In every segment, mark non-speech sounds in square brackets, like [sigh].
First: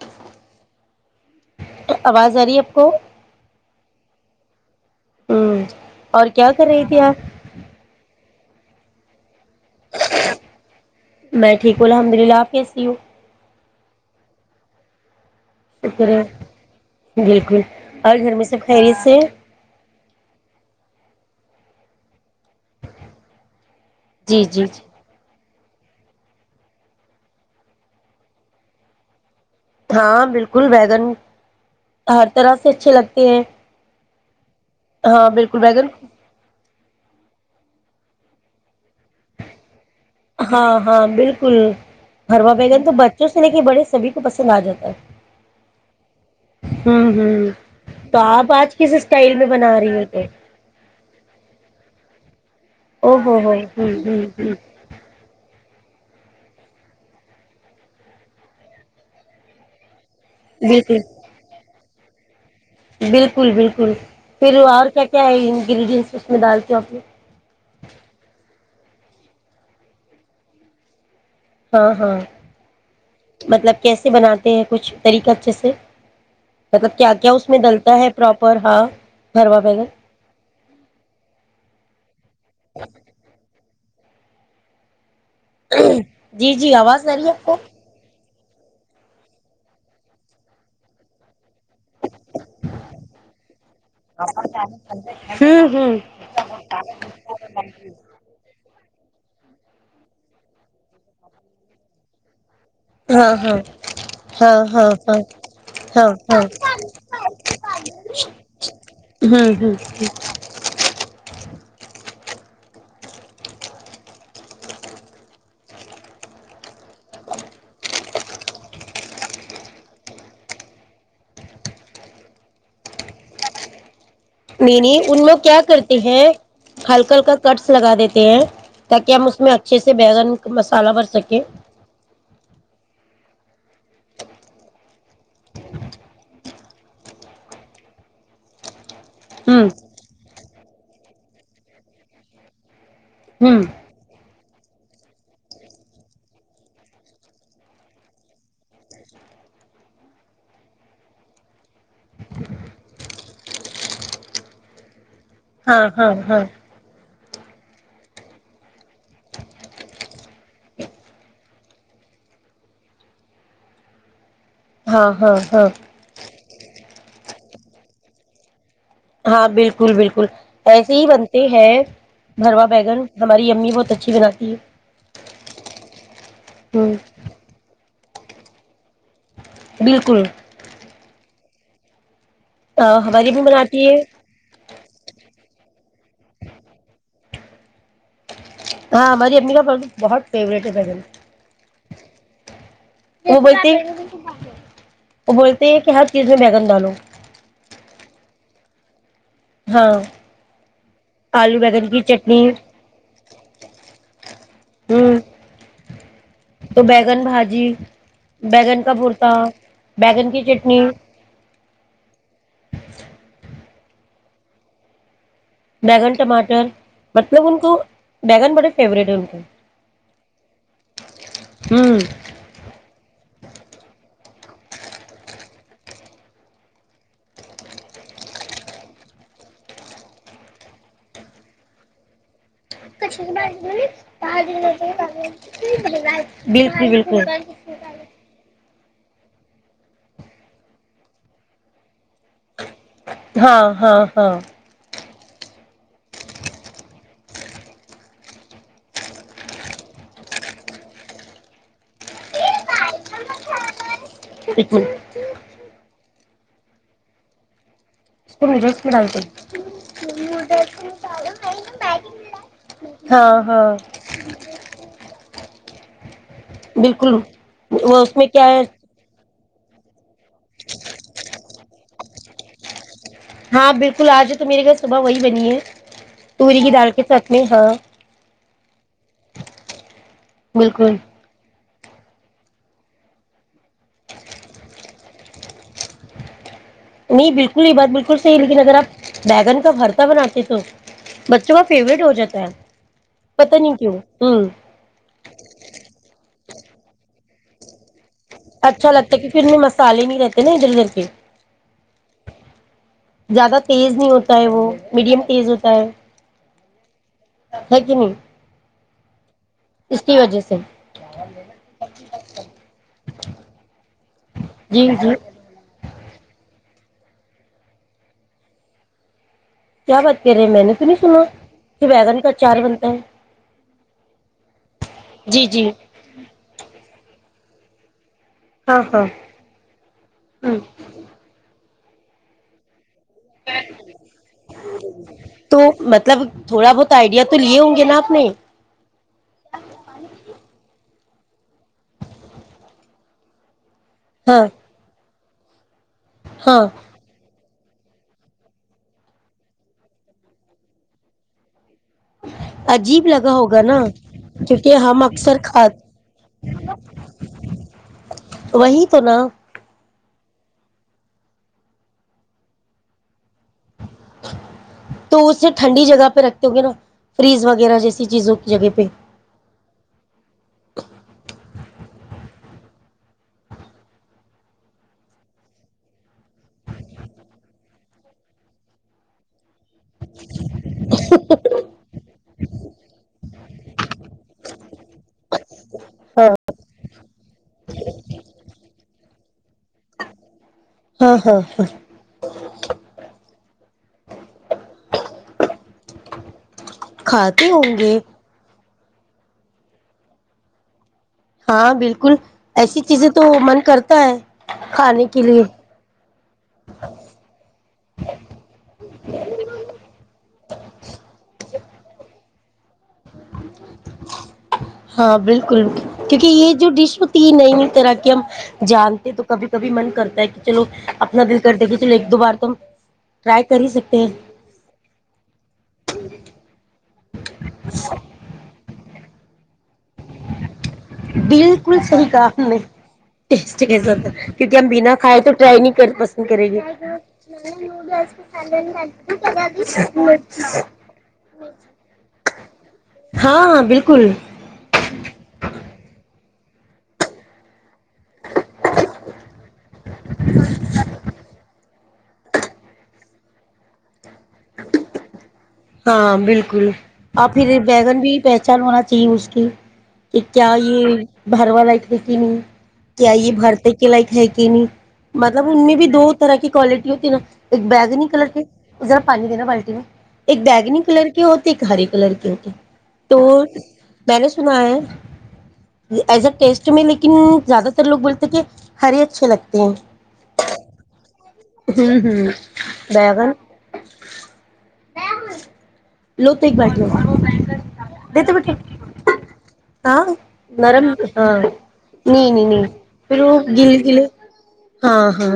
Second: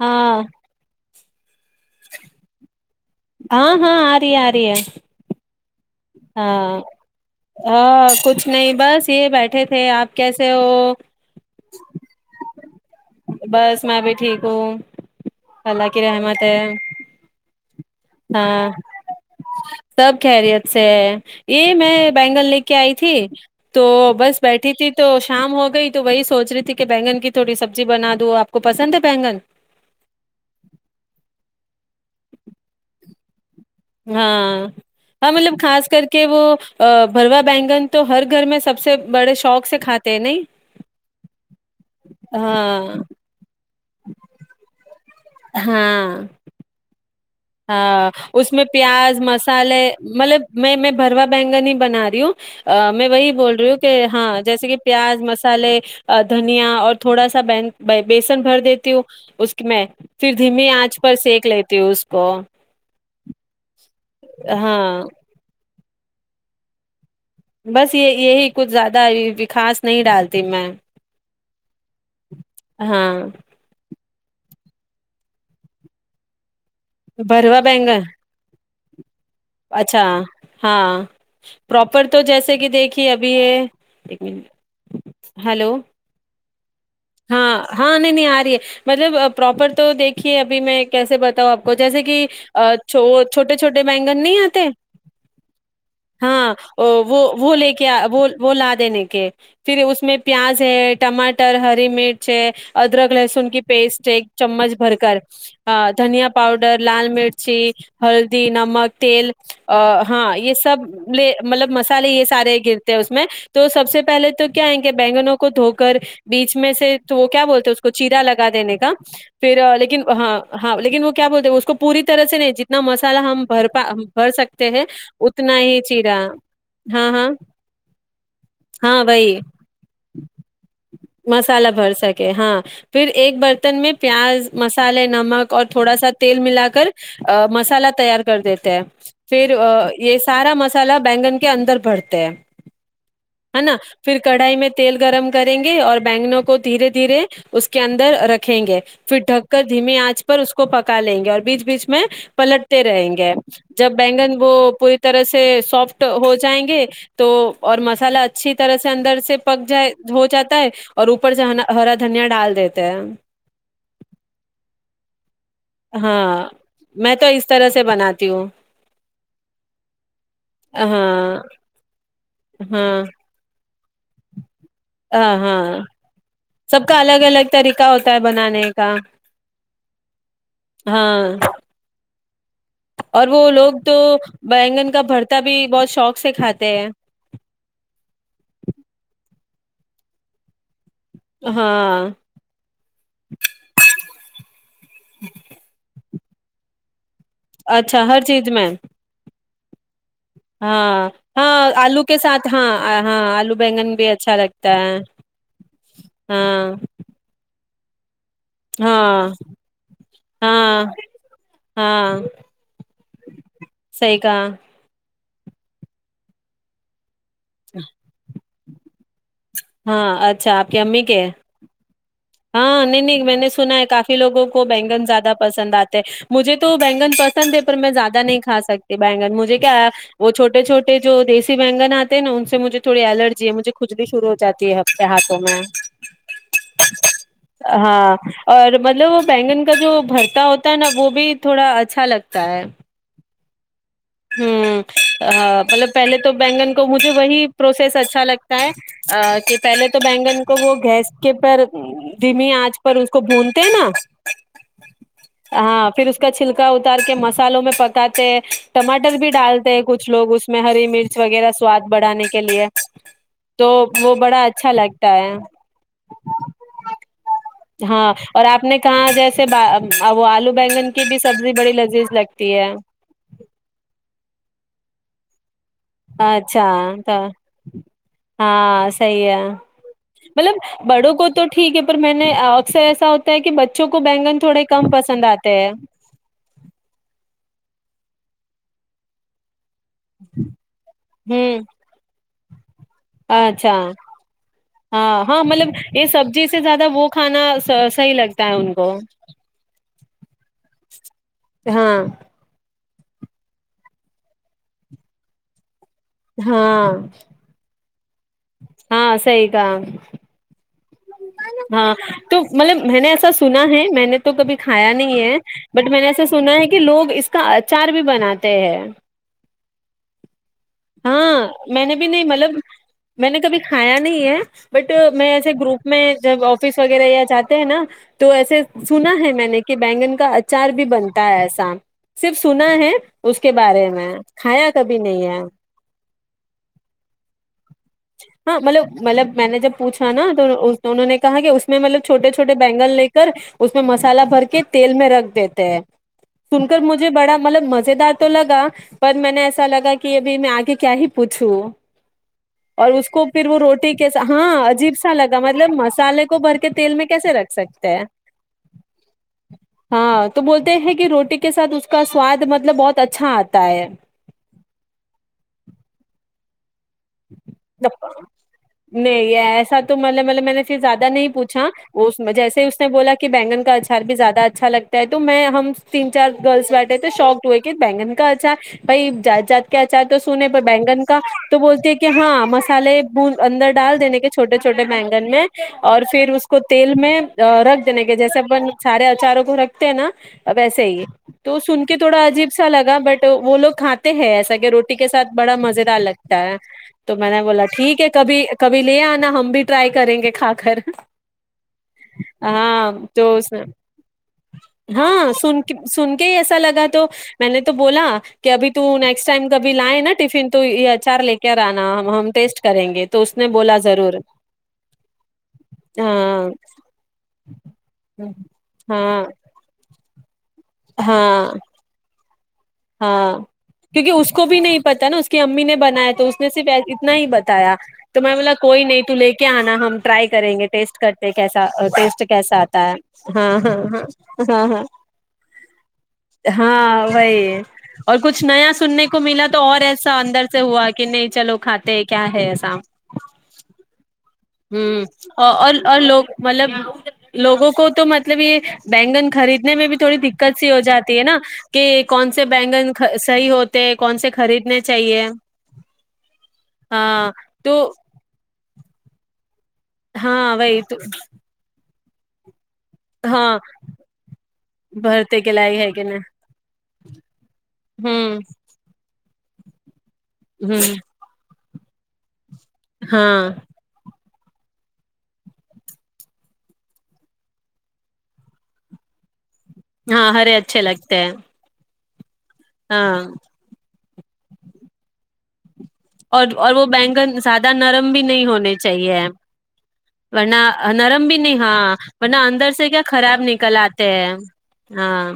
ہاں آواز آ رہی ہے آپ کو ہاں ہاں آ رہی آ رہی ہے ہوں اور کیا کر ہاں رہی تھی آپ ہاں کچھ نہیں بس یہ بیٹھ بیٹھے تھے آپ کیسے ہو و [inaudible] بس میں بھی ٹھیک ہوں ا اللہ کی طرح رحمت ہے بالکل اور گھر میں ہاں سب خیریت سے سب خیریت سے یہ میں بینگل لے کے آئی تھی تو بس جی جی بیٹھی جی تھی تو شام ہو گئی تو وہی سوچ رہی تھی کہ بینگن کی تھوڑی سبزی بنا دو آپ کو پسند ہے بینگن ہاں بالکل ویگن ہر طرح سے اچھے لگتے ہیں ہاں ہاں مطلب بالکل بیگن خاص کر کے وہ بھروا بینگن تو ہر گھر میں سب سے بڑے شوق سے کھاتے ہیں نہیں ہاں ہاں بالکل بھروا بیگن تو ہاں بچوں سے لے کے بڑے سبھی کو پسند آ جاتا ہے اچ [unintelligible] ہاں ہوں ہاں تو آپ اس میں آج کس پیاز اسٹائل میں مسالے بنا رہی ہو تو مطلب میں میں برو بگنی بن رہی میں او وہی ہو ہو بول رہی ہوں کہ ہاں ہوں جیسے کہ پیاز مسالے دھنیا اور تھوڑا سا بیسن بھر دیتی ہوں اس کی میں پھر دھیمی آنچ بالکل پر سینیک لیتے تو کو بالکل بالکل پھر اور ہاں کیا کیا ہے گرڈ اس میں دال چوپی بس یہ یہی کچھ زیادہ و خاس نہیں ڈالتی میں ہاں ہاں ہاں مطلب کیسے بناتا تے ہیں کچھ طریقہ جیسے مطلب کیا کیا اس میں بھروا ڈلتا بینگن ہے پراپر ہاں بھروا بیگن اچھا ہاں پرپ تو جیسے کہ دیکھیے ابھی یہ ایک منٹ ہلو جی جی آواز آ رہی ہے آپ ہاں کو ہاں نہیں نہیں آ مطلب پراپر تو دیکھیے ابھی میں کیسے بتاؤں آپ جیسے کہ وہ چھوٹے چھوٹے بینگن نہیں آتے ہوں ہوں ہاں وہ وہ لے کے وہ لا دینے پھر اس میں پیاز ہے ٹماٹر ہر ریی مڈ ادرک ہاں لہسن ہاں کی پیسٹ ایک ہاں چمچ ہاں بھر کر ہاں ہاں دھنیا ہاں پاؤڈر لال مرچی ہلدی نمک تیل ہوں ہوں ہاں یہ سب لے مطلب مسالے یہ سارے گرتے ہیں اس میں تو سب سے پہلے تو کیائ کہ بینگنوں کو دھو کر بیچ میں سے وہ کیا بولتے اس کو چیرا لگا دینے کا پھر لیکن ہاں ہاں لیکن وہ کیا بولتے اس کو پوری طرح سے نہیں جتنا مسالا ہم بھر پا بھر سکتے ہیں نہیں نہیں ان لوگ اتنا کیا ہی کرتے چیرا ہیں ہاں ہلکا ہاں ہلکا کٹس لگا دیتے ہیں ہاں تاکہ ہم وہی اس میں اچھے سے بیگن مسالہ بھر سکیں مسالا بھر سکے ہاں پھر ایک برتن میں پیاز مسالے نمک اور تھوڑا سا تیل ملا کر مسالا تیار کر دیتے ہیں پھر ہوں یہ سارا مسلہ سال بینگن کے اندر بھرتے ہیں ہوں پھر کڑھائی میں تیل گرم کریں گے اور بینو تو دھیرے دھیرے اس کے اندر رکھیں گے پھر ٹک کا ذمے انچ پر اس کو پکا لیں گے اور بیچ بیچ میں پلٹتے رہیں گے جب بینگن بو طرح سے ہاں سافٹ ہاں ہو ہاں جائیں گے تو اور م مسالا اچھی طرح سے اندر سے پک جائے ہو جاتا ہے اور اوپر سے ہرا دھنیا ڈال دیتے ہیں ہاں ہاں ہاں ہاں میں تو اس طرح سے بناتی ہوں ہاں بالکل بالکل ایسے ہی ہاں بنتے ہیں ہماری امی وہ اچھی بناتی ہے ہ ہاں سب ہ کا الگ الگ طریقہ کا ہوتا ہے بنانے کا بالکل ہاں اور ہماری وہ امی لوگ بناتی تو ہے بگن کا بھر ک ت بھی بہت شوق سے کھاتے ہیں [unintelligible] [inaudible] ہاں وہ بولتی ہے وہ بولتے ہیں کہ ہ چیز میں بیگن ڈالو اچھا ہر چیز میں ہاں ہاں ہاں بیگن کی آلو کے چٹنی ساتھ ہاں ہاں آلو بگن بھی اچھا لگتا ہے ہوں ہاں تو بیگن بھاجی بیگن کا بورتا ہاں بیگن کی چٹنی ہاں سی کا بیگن ٹماٹر مطلب ان کو بیگن بڑے فیوریٹ ہوتاوں ہاں اچھا کہ امی کے ہوں ہاں نہیں نہیں میں نے سنا ہے کافی لوگوں کو بینگن زیادہ پسند اتے ہیں مجھے تو بینگن پرسن پیپر میں زیادہ نہیں کھا سکتے بینگن مجھے کیا وہ چھوٹے چھوٹے جو دیسی بینگن اتے ہیں نا ان سے مجھے تھوڑی الرجی ہے مجھے کھجلی شروع ہو جاتی ہے ہاتھوں میں ب بکل بک ہاں اور مطلب بینگن کا جو بھرتا ہوتا ہے نا وہ بھی تھوڑا اچھا لگتا ہے ہاں ہاں ہاں ہوں مطلب پہلے تو بینگن کو مجھے وہی پروسیس اچھا لگتا ہے کہ پہلے تو بینگن کو وہ گیس کے پر دمی آنچ پر اس کو بھونتے ہیں نا ایک منٹ اس ہاں پھر اس کا چھلکا اتار کے مسالوں میں پک کو تہ نوڈلس میں مٹر بھی ڈالتے ہیں کچھ لوگ اس میں ہری مرچ وغیرہ سواد بڑھانے کے لیے ہاں تو ہاں وہ بڑا اچھا لگتا ہے ج بالکل وہ ہاں اس میں اور کیا ہے آپ نے کہاں جیسے وہ آلو بگن کی بھی سبزی بڑی لذیذ لگتی ہے ہاں بالکل آج تو میرے گھر صبح وہی بنی ہے توروری اچھا کی دال کے تو سات میں ہاں ہاں صی ہے مطلب بالکل بڑوں کو تو ٹھیک ہے پر میں نے اکثر ایسا ہوتا ہے کہ بچوں کو بینگن تھوڑے کم پسند آتے ہے نہیں بالکل یہ بات بالکل صیح لیکن اگر آپ بیگن کا ہرتا بناتے تو بچوں ہوں کا فیوریٹ ہو جاتا ہے پتا اچھا نہیں کیوں ہوں ہاں ہاں مطلب یہ سب جی سے زیادہ وہ کھاناح لگے اچھا لگتا ہے کیونکھر اتنے مسالے نہیں رہتے نا ادھر ادھر کے ہاں زیادہ تیز نہیں ہوتا ہے وہ میڈیم تیز ہوتا ہے ہاں ہےیک نہیں ہاں صی کا اس کی وجہ سے ہاں تو مطلب نے سنا ہے میں نے تو تو کبھی جی کھایا جی نہیں ہے بٹ میں نے ایسا سنا ہے کہ لوگ اس کا اچار بھی بناتے ہیں کیا بات کر رہ ہاں میں نے بھی نہیں مطلب اچار بنتا ہے میں نے کبھی کھایا نہیں ہے بٹ میں جی ایسے جی گروپ میں جب آفس وغیرہ یا جات نا تو ایسے ہاں ہاں سنا ہے میں نے کہ بینگن کا ہ اچار بھی بنتا ہے ایسا صرف سنا ہے اس کے بارے میں کھایا کبھی نہیں ہے تو مطلب تھوڑا بہت آئیڈیا تو لیے ہ ہاں مطلب مطلب میں نے جب پوچھا نا تو تو انہوں نے کہا کہ اس میں مطلب چھوٹے چھوٹے بینگل لے کر اس میں مسالہ بھر ہاں کے تیل میں رکھ دیتے ہیں سن ہاں کر مجھے بڑا مطلب مزے دار تو لگا پر میں نے ایسا لگا کہ ابھی میں آگے کیا ہی پوچھوں اور عجیب اس کو لگا پھر وہ ہوگا نا روٹی کیسا ہاں کیونکہ عجیب ہم سا اکثر لگا کھا مطلب مسالے کو بھر کے تیل میں کیسے رکھ سکتے ہیں وہی تو نا ہاں تو بولتے ہیں کہ روٹی کے ساتھ اس کا سواد مطلب بہت اچھا آتا ہے تو اسے ٹھنڈی جگہ پہ رکھ تگے نا فریز وغیرہ جیسی چیزوں کی جگہ پہ نہیں ایسا تو مط مطلب میں نے پھر زیادہ نہیں پوچھا وہ جیسے اس نے بولا کہ بینگن کا اچار بھی زیادہ اچھا لگتا ہے تو میں ہم تین چار گرلس بیٹھے تو شوک ہوئے کہ بینگن کا اچھار بھائی کیا چاہتا سونے پر بینگن کا تو بولتے ہاں مسالے ب اندر ڈال دینے کے چھوٹے چھوٹے بینگن میں اور ہاں پھر اس کو تیل میں رکھ دینے کے جیسے سارے اچاروں کو تے نا اب وسے ہی ہاں ہاں تو سن کے تھوڑا عجیب سا لگا بٹ وہ لوگ کھاتے ہیں ایسا کہ روٹی کے ساتھ بڑا مز دار لگتا ہے تو میں نے کھاتے بولا ہوں گے ٹھیک ہے کبھی کبھی لے آنا ہم بھی ٹرائی کریں گے کھا کر ہاں بالکل ایسی ہاں چیزیں تو من کرتا ہے کھانے کے ہاں لیے سن سن کے ہی ایسا لگا تو میں نے تو بولا کہ ابھی تو نیکسٹ ٹائم کبھی لائے نا ٹیفن تو یہ اچار لے کے ج ن ہمم ٹیسٹ کریں گے تو اس میں ہاں بالکل بکل کیونکہ ہاں یہ جو ڈش ہوتی ہے نئیئی طرح کی ہم جانتے تو ہاں کبھی کبھی من کرتا ہے کہ چلو اپنا دل کر ہاں د کہ چلو ایک دو بار تو ہاں ٹرائی کر ہی سکتے کیونکہ اس ہیں کو بھی نہیں پتا نا اس کی امی نے بنایا تو اس نے صرف ای تنا ہی بتایا تو میں بولا کوئی نہیں تو لے کے آنا ہم ٹرائی کریں گے ٹیسٹ کرتے کیسا بالکل صحیح ٹیسٹ کہا آ نے کیسا آتا ہے ہاں ٹیسٹ ہاں کیسا تھا ہاں کیونکہ ہاں ہم ہاں بنا کھائے تو ٹرائی نہیں کر پسند کریں گے ہاں وہی اور کچھ نیا سننے کو ملا تو اور ایسا اندر سے ہوا کہ نہیں چلو کھاتے کیا ہے ایسا ہاں بالکل ہوں اور اور لوگ مطلب لوگوں کو تو مطلب یہ بینگن خریدنے میں بھی تھوڑی دقت سی ہو جاتی ہے نا کہ کون سے بینگن صحیح ہوتے کون سے خریدنے چاہیے ہاں بالکل اور ہاں پھر تو بیگن بھی پہچان ہونا جی اس کی کہ کیا ہاں وہی تو یہ بھر والا لیک میں کیا یہ ہاں بھرتے کے لائک ہے کہ نہیں بھرتے مطلب کے ان میں لائق بھی ہے کہ دو نہیں طرح کی کوالٹی ہوتی ہے نا ایک بیگنی کلر ہوں کے ذرا پانی دینا بالٹی میں ایک بیگنی ہوں کلر کے ہو ایک ایک ہاری کلر کی ہوتی تو ہاں ب سنا ہے ایز اے ٹیسٹ میں لیکن زیادہ تر لوگ بولتے کہ ہرے اچھے لگتے ہیں ہاں ہرے اچھے لگتے ہیں ہوں ہوں ہاں لو تو اور ایک اور بالٹی وہ بینگن زیادہ نرم بھی دیتے نہیں بیٹے ہونے چاہیے ہاں ورنہ نرم بھی نہیں ہاں ورنہ نہیں نہیں اندر سے کیا پھر وہ خراب گل نکل گلے آتے ہیں ہاں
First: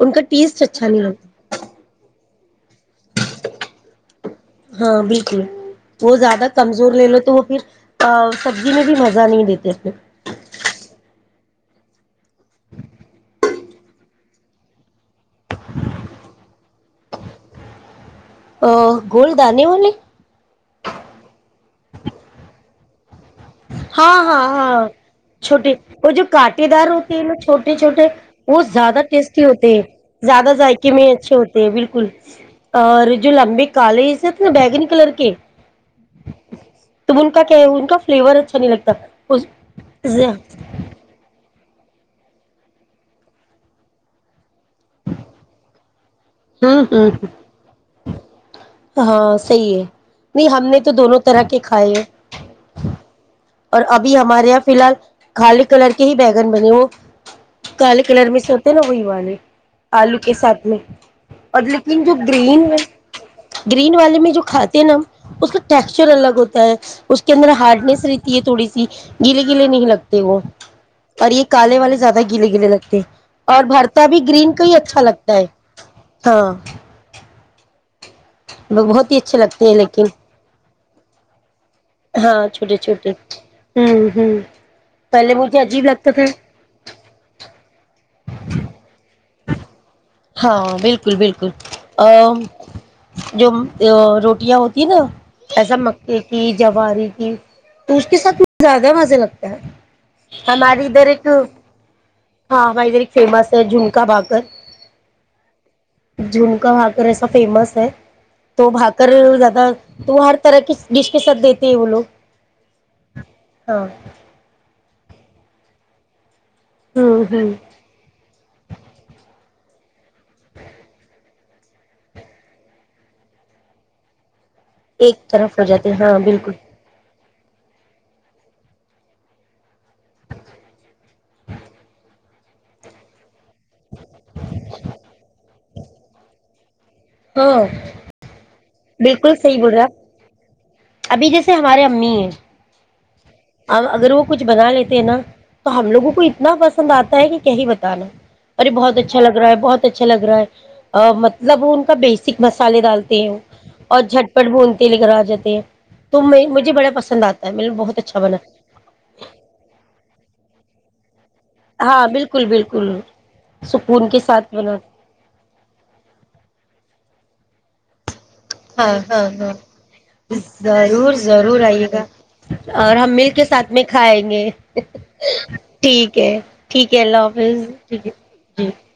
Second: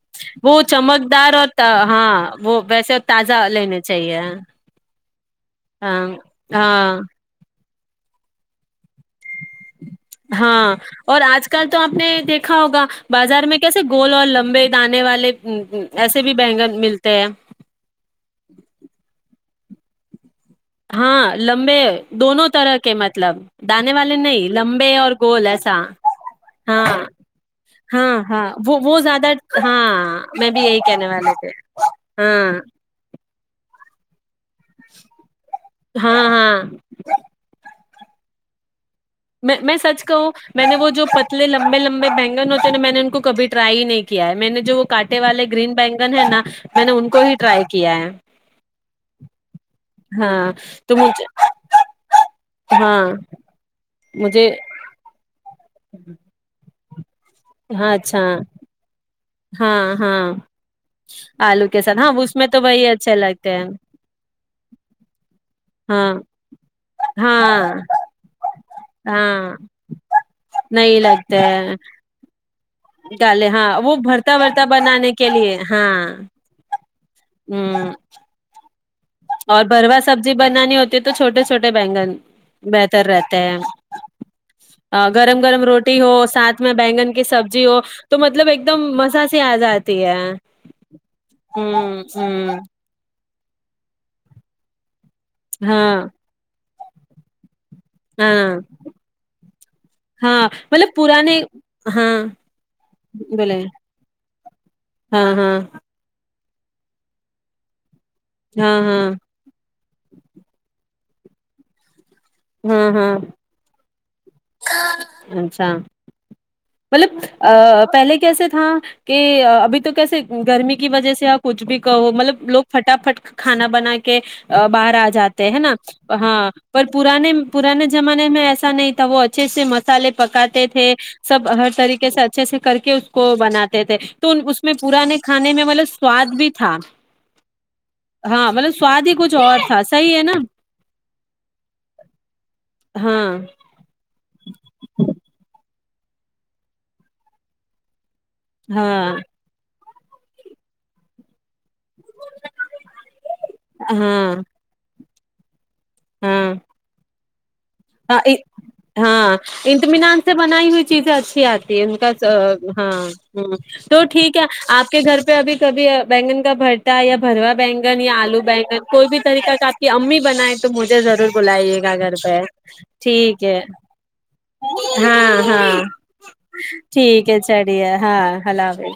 ان کا وہ ٹیسٹ اچھا نہیں چمکدار لگتا ہوتا ہاں اں وہ ویسے تازہ لینے چاہیے ہاں بالکل ہاں وہ زیادہ کمزور ہاں لے لو تو وہ پھر سبزی میں بھی مزہ نہیں دیتے اپنے ہاں اور آج کل تو آپ نے دیکھا ہوگا بازار میں کیسے گول اور لمبے دانے والے ایسے بھی بگن ملتے ہیں ا گول دان والے ہاں لمبے دونوں طرح [unintelligible] دانے والے ہاں ہاں نہیں ہاں لمبے اور گول چھوٹے ایسا اور جو کانٹے ہاں دار ہوتے ہیں ن چھوٹے چھوٹے وہ زیادہ ٹیسٹی ہوتے ہیں میں زیادہ بھی یہی ذائقے کہنے میں والے اچھے تھے ہوتے ہیں بالکل ہاں اور جو لمبے کالے سےت بیگنی کلر کے ہاں ہاں تو ان کا کیا ہے ان کا فلیور اچھا نہیں لگتا میں میں سچ کہوں اس میں نے وہ جو پتلے لگ لمبے لمبے بہگن ہوتے ن میں نے ان کو کب ٹرائی ہی نہیں کیا ہے میں نے وہ کاانٹے والے گرین بینک ہے نا ہوں میں نے ان ہوں کو ہی ٹرائی کیا ہے ہاں صحیح ہے نہیں ہاں ہم نے تو دونوں مجھے طرح کے کھائے ہیں ہاں اور ابھی مجھے ہمارے یہاں فی الحال خالی کلر کے ہی بیگن ب نہیںو ہاں کالے اچھا کلر میں سے ہوتے ہیں نا وہی والے ہاں آلو ہاں کے ساتھ میں اور آلو کے ساتھ لیکن ہاں جو اس تو گرین میں وہی اچھے لگتے ہیں گرین والے میں جو کھاتے ہیں نا ہم اس کا ٹیکسچر ہاں الگ ہوتا ہے اس کے اندر ہاں ہارڈنیس رہ تھوڑی سی گیلے ہاں گیلے نہیں لگتے وہ نہیں اور لگتے یہ کالے والے زیادہ گیل لگے ڈالے ہاں وہ بھرتا وھرتا اچھا بنانے کے لگتا ہے لیے ہاں ہاں ہ لوگ بہت ہی اچھے اور لگتے ہیں بھروا لیکن سبزی بنانی ہوتی تو چوٹے چوے بینگن ہاں چھوٹے بہتر چھوٹے رہتے ہیں ہوں ہوں پہلے گرم مجھے گرم عجیب روٹی لگتا ہو تھا ساتھ میں بینگن کی سبزی ہو تو مطلب ایک دم مساج سے آزاد ہاں بالکل بالکل ا ہ جو روٹیاں ہوتی نا ایسا مک ہاں کہ جواری کی تو اس کے ساتھ ہاں مجھے زیادہ مزہ لگتا ہے ہاں ہماری مطلب ادھر ایک پرانے ہاں ہاں ہمے ادھر ایک فیمس بولے ہے جھمکا بھااکر ہاں ہاں جھومکا واگرر ایسا فیمس ہے تو ہاں بھا کر ہاں زیادہ تو وہ ہر طرح کی ڈش کے ساتھ دیتے ہیں وہ لوگ ہوں ہوں ہاں اچھا مطلب ہوں ہوں پہلے کیسے تھا کہ تو کسے گرمی کی وجہ سے آپ کچھ بھی کہو مطلب لوگ فٹافٹ کھانا بنا کے باہر آ ایک جاتے طرف ہے ہو نا ہیں ہاں بالکل پر پرانے زمانے میں ایسا نہیں تھا وہ اچھے سے مسالے پکاتے تھے سب ہر طریقے سے اچھے سے کر کے اس کو بناتے تھے تو اس میں پرانے کھے میں مطلب سواد بھی تھا ہاں ہاں مطلب سواد ہی بالکل کچھ صحیح اور بول تھا رہا صحیح ہے نا ابھی جیسے ہمارے ارے امی ہیں ہاں اب اگر وہ کچھ بنا لیتے ہیں نا تو ہم لوگوں کو اتنا پسند آتا ہے کہ کہی بتانا اور یہ بہت ہاں اچھا لگ رہا ہے بہت اچھا لگ رہا ہے مطلب ان کا بیسک مسالے ڈالتے ہیں اور ہاں جھٹپٹ بھنتے لگا جتے ہے تم ہاں مجھے بڑا پسند آتا تمیںل بہت اچھا بنا ہاں انطمینان سے بنائی ہوئی [unintelligible] آتی ہے ان ہاں کا بالکل ہاں بالکل ہ تو سکون کے ٹھیک ہے ساتھ بنا آپ کے گھر پہ ابھی کبھی بینگن کا بھرتا ہے یا بھروا بینگا نہیں آلو ب ہاں کوئی بھی ہاں طریقہ ہاں کا آپ کی امی بنیں تو مجھے ضرور بلائیے گا گھر بیہ اور ہم مل کے ساتھ میں کھائیں گے ہاں ہاں ٹھیک ہے ٹھیک ہے اللہ حافظ چلیے ٹھیک ہے ہاں اللہ جی حافظ